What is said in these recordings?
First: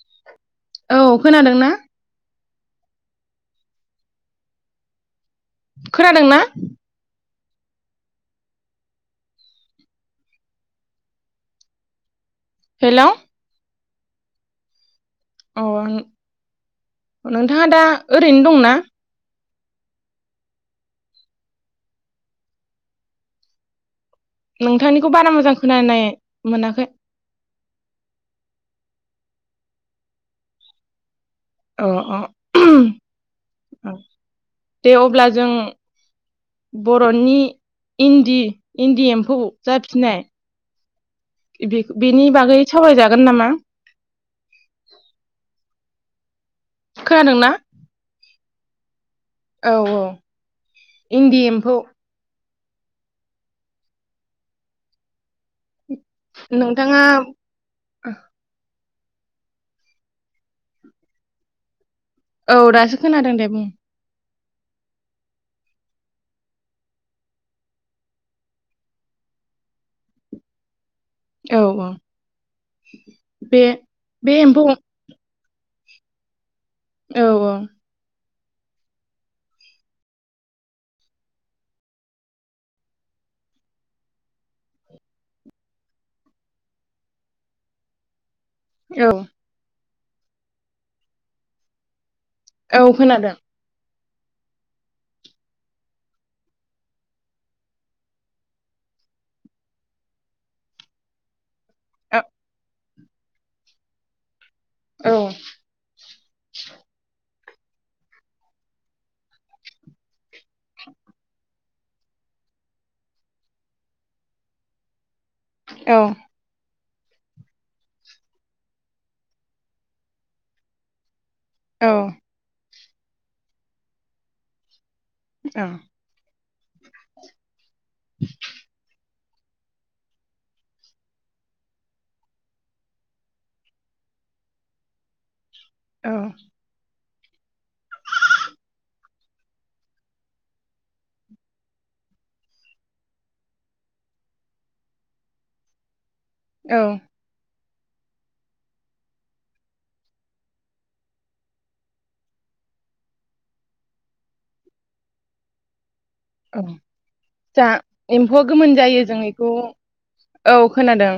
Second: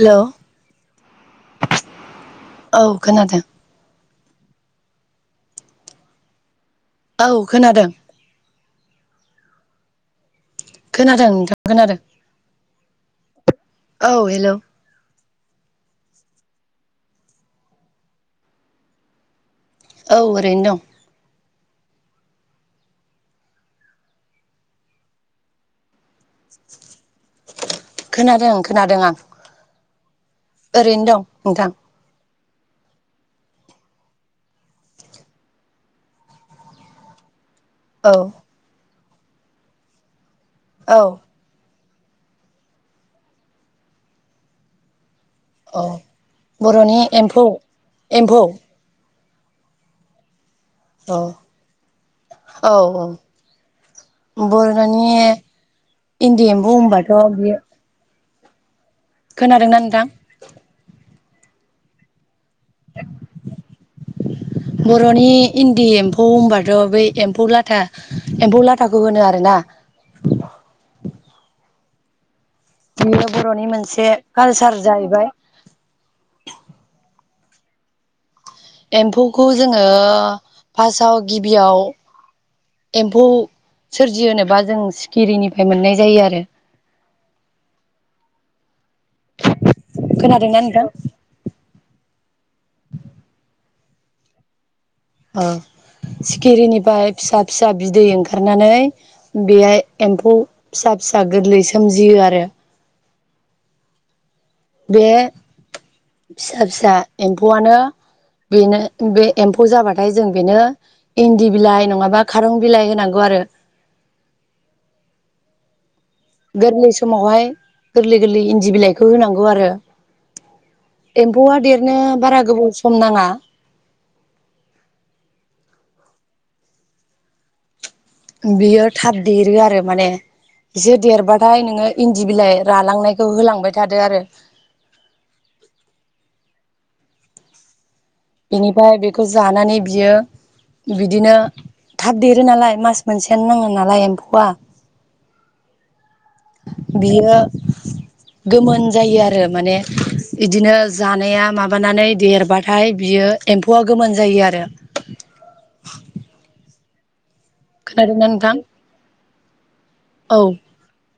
Hello औ खोनादों ना औ खोनादों खोनादों ना औ खोनादों खोनादों नोंथां खोनादों हेलौ औ हेलौ अ नोंथाङा दा ओरैनो दंना औ ओरैनो दं नोंथांनिखौ बारा मोजां खोनानाय मोनाखै खोनादों खोनादों आं ओरैनो दं नोंथां अ अ औ दे अब्ला जों बर'नि औ इनदि इनदि एम फौ जाफिनाय औ बेनि बागै सावरायजागोन नामा औ बर'नि एम्फौ खोनादोंना एम्फौ औ औ औ इनदि एम्फौ औ औ बर' दानि इनदि एम्फौ नोंथाङा होनबाथ' बे खोनादोंना नोंथां औ दासो खोनादों दे बुं बर'नि इन्दि एम्फौ होनबाथ' बै एम्फौ लाथा एम्फौ लाथाखौ होनो आरोना औ औ बियो बे बर'नि मोनसे बे एम्फौ कालसार जाहैबाय औ औ एम्फौखौ जोङो फार्स्टआव गिबियाव एम्फौ सोरजिहोनोबा जों सिखिरिनिफ्राय मोननाय जायो आरो औ खोनादोंनाय नोंथां औ खोनादों ओ सिखिरिनिफ्राय फिसा फिसा बिदै ओंखारनानै बेहाय एम्फौ फिसा फिसा गोरलैसो औ सोमजियो आरो बे औ फिसा फिसा एम्फौआनो बेनो बे एम्फौ जाबाथाय जों बेनो इनदि बिलाइ नङा खारं बिलाइ होनांगौ आरो। औ गोरलै समावहाय गोरलै गोरलै इन्दि बिलाइखौ होनांगौ आरो। एम्फौआ औ देरनो बारा गोबाव सम नाङा ओ बेयो थाब देरो आरो माने बिसोर देरबाथाय नोङो इन्दि बिलाइ रालांनायखौ होलांबाय थादो आरो औ बिनिफ्राय बेखौ जानानै बियो बिदिनो थाब देरो नालाय मास मोनसेयानो नाङा नालाय एम्फौआ औ बियो गोमोन जायो आरो माने इदिनो जानाया माबानानै देरबाथाय बियो एम्फौआ गोमोन जायो आरो। अ जा खोनादोंना एम्फौआ नोंथां गोमोन जायो जों। द' औ खोनादों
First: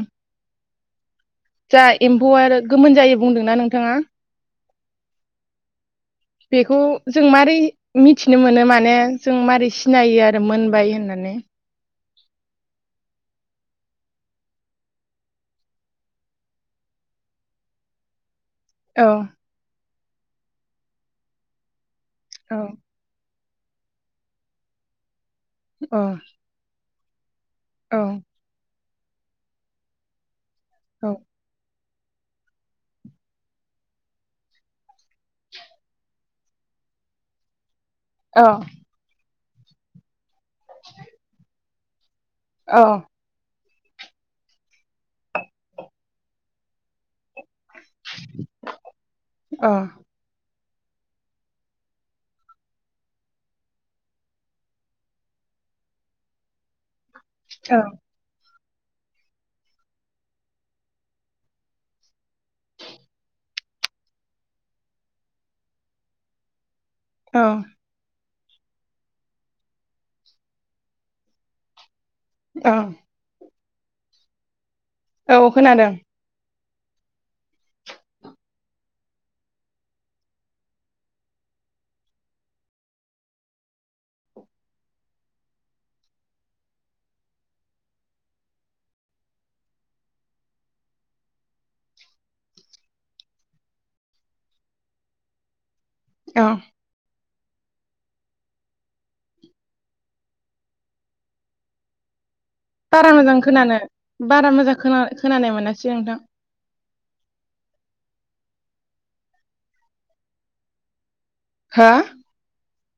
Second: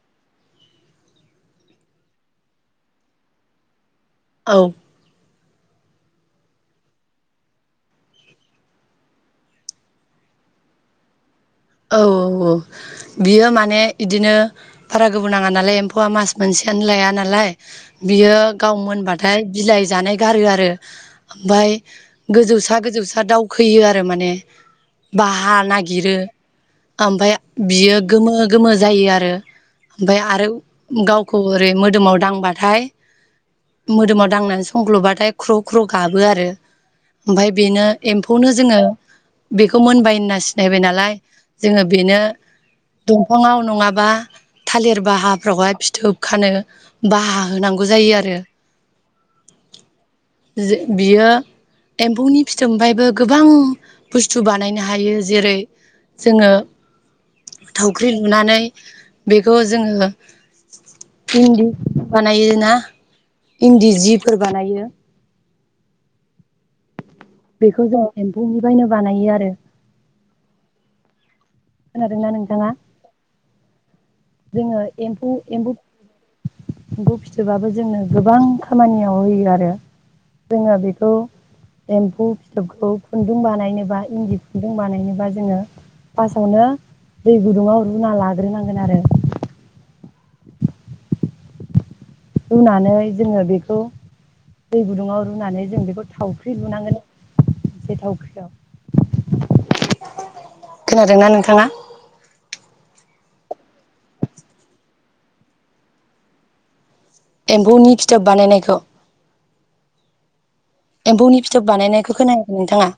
जा एम्फौआ आरो गोमोन जायो बुंदोंना नोंथाङा औ बेखौ जों मारै मिथिनो मोनो माने जों मारै सिनायो आरो मोनबाय होननानै औ औ औ बियो माने इदिनो बारा गोबाव नाङा नालाय एम्फौआ मास मोनसेयानो लाया नालाय बियो गाव औ मोनबाथाय बिलाइ जानाय। गारो आरो ओमफाय औ गोजौसा गोजौसा दाउ। खोयो आरो माने बाहा औ नागिरो। ओमफाय औ बियो गोमो गोमो जायो आरो ओमफाय आरो। औ गावखौ ओरै मो मोदोमाव दांबाथाय मोदोमाव दांनानै संख्ल'बाथाय ख्र' ख्र' गाबो आरो ओमफाय बेनो औ एम्फौनो जोङो बेखौ मोनबाय होनना नायबाय नालाय। जोङो बेनो औ दंफाङाव नङा बा थालिर बाहाफ्रावहाय फिथोब खानो बाहा होनां जायो आरो। औ जों बियो एम्फौनि फिथोबनिफ्रायबो गोबां बुस्थु बानायनो हायो। जेरै जोङो। थावख्रि लुनानै बेखौ जोङो इन्दि खुन्दुं बानायो ना इन्दि जिफोर बानायो औ बेखौ जों एम्फौनिफ्रायनो बानायो आरो खोनादोंना नोंथाङा? औ जोङो एम्फौ औ एमबु खोनादों एम्फौ फिथोबाबो जोंनो गोबां खामानियाव होयो आरो जोङो बेखौ एम्फौ फिथोबखौ खुन्दुं बानायनोबा इन्दि खुन्दुं बानायनोबा जोङो फार्स्टआवनो दै गुदुङाव रुना लाग्रोनांगोन आरो। रुनानै जोङो बेखौ दै गुदुङाव रुनानै जों बेखौ औ थावख्रि लुनांगोन। एसे थावख्रियाव खोनादोंना नोंथाङा? बारा मोजां खोनानो बारा मोजां खोनानाय मोनासै नोंथां। एम्फौनि फिथोब बानायनायखौ एम्फौनि फिथोब हो बानायनायखौ खोनायाखै नोंथाङा?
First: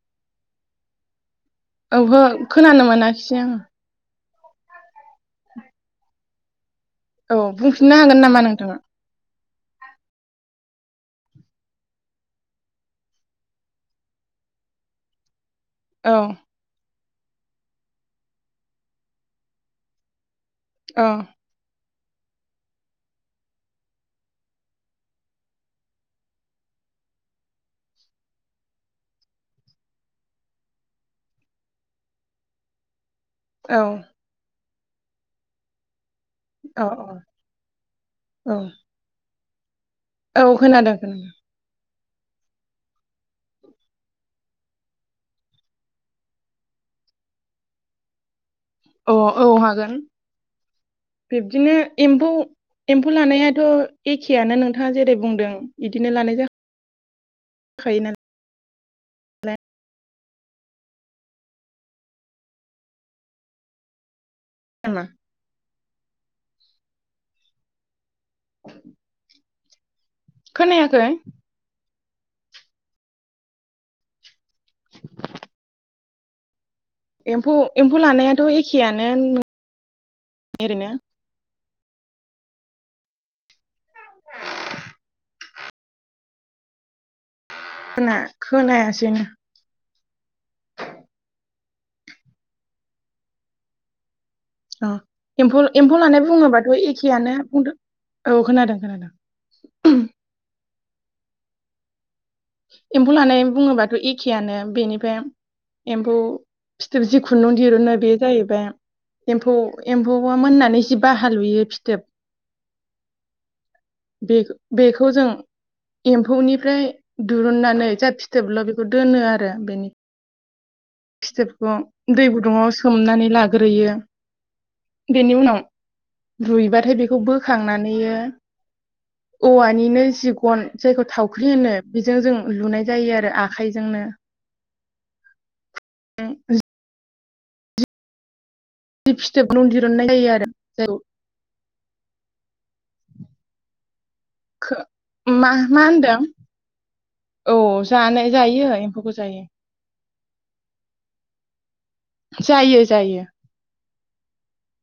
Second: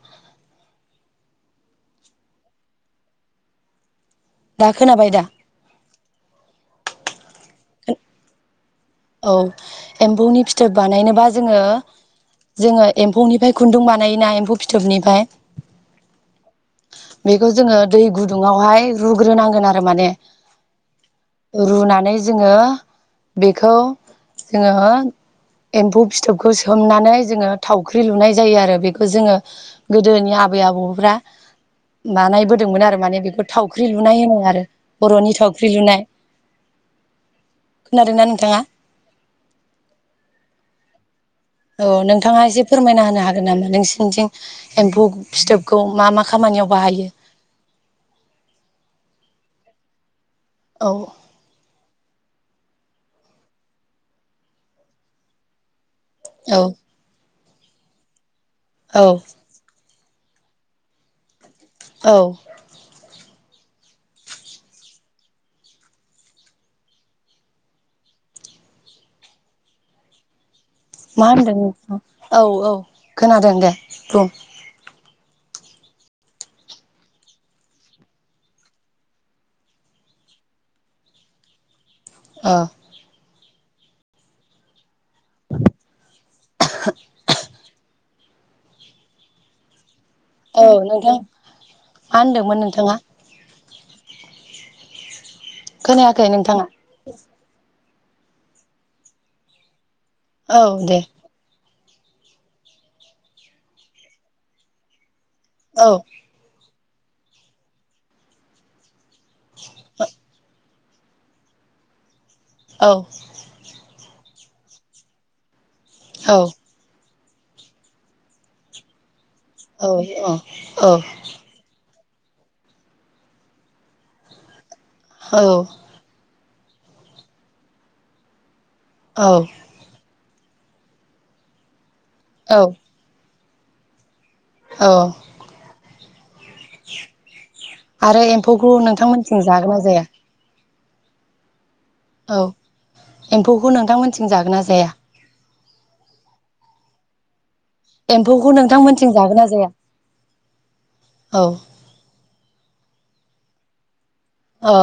ओहो खोनानो मोनाखिसै आङो दा खोनाबाय दा? [inaudible] औ बुंफिननो हागोन नामा नोंथाङा? औ एम्फौनि फिथोब बानायनोबा जोङो जोङो एम्फौनिफ्राय खुन्दुं बानायोना एम्फौ फिथोबनिफ्राय औ बेखौ जोङो दै गुदुङावहाय रुग्रोनांगोन आरो माने। औ रुना जोङो बे बेखौ जोङो एम्फौ फिथोबखौ सोमनानै जोङो थावख्रि लुनाय जायो आरो बेखौ जोङो गोदोनि आबै आबौफ्रा बानायबोदोंमोन आरो माने बे औ थावख्रि लुनाय होनो आरो। बर'नि थावख्रि लुनाय अ खोनादोंना अ औ नोंथाङा औ खोनादों खोनादों। औ नोंथाङा एसे फोरमायना होनो हागोन नामा नोंसिनिथिं एम्फौ फिथोबखौ मा मा खामानियाव बाहायो। अ औ हागोन। औ बिब्दिनो एम्फौ एम्फौ लानायाथ' एखेयानो नोंथाङा जेरै बुंदों बिदिनो लानाय जा औ खायो ना औ औ [unintelligible] [inaudible] खोनायाखै मा होनदों नोंथां औ औ खोनादों दे बुं। एमफौ एम्फौ लानायाथ' एखेआनो ओरैनो। ओ [unintelligible] खोना खोनायासैनो। औ नोंथां मा होनदोंमोन नोंथाङा? औ एम्फौ एम्फौ लानाय खोनायाखै नोंथाङा बुङोबाथ' एखेआनो बुंदों। औ खोनादों खोनादों। औ दे। एम्फौ लानाय बुङोबाथ' एखेयानो बेनिफ्राय औ एम्फौ फिथोब जि खुन्दुं दिरुनो बे जाहैबाय। एम्फौ एम्फौआ मोननानै बाहा हालुयो फिथोब औ बे बेखौ जों औ एम्फौनिफ्राय दिरुननानै जा फिथोबल' बेखौ दोनो आरो। औ बेनि अ फिथोबखौ दै गुदुङाव सोमनानै लाग्रोयो। बिनि औ उनाव रुइबाथाय बेखौ बोखांनानैयो औ औवानिनो जि गन जायखौ थावख्रि होनो। बिजों जों औ लुनाय जायो आरो आ खाइजोंनो औ [inaudible] आरो एम फ'ग जि नोंथांमोनथिं फिथोबखौ जागोन ना जाया? दिरुननाय [unintelligible] औ एम्फौखौ नोंथांमोनथिं जागोन ना जाया? मा मा होनदों? औ जानाय एम्फौखौ जायो एम्फौखौ नोंथांमोनथिं जागोन जायो ना जाया? औ जायो जायो। अ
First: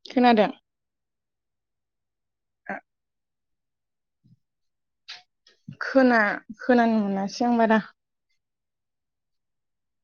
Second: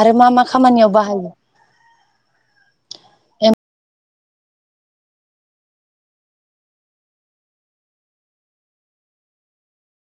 आरो मा मा खोनादों खामानियाव बाहायो? ओ खोना खोनानो मोनासै आं बारा।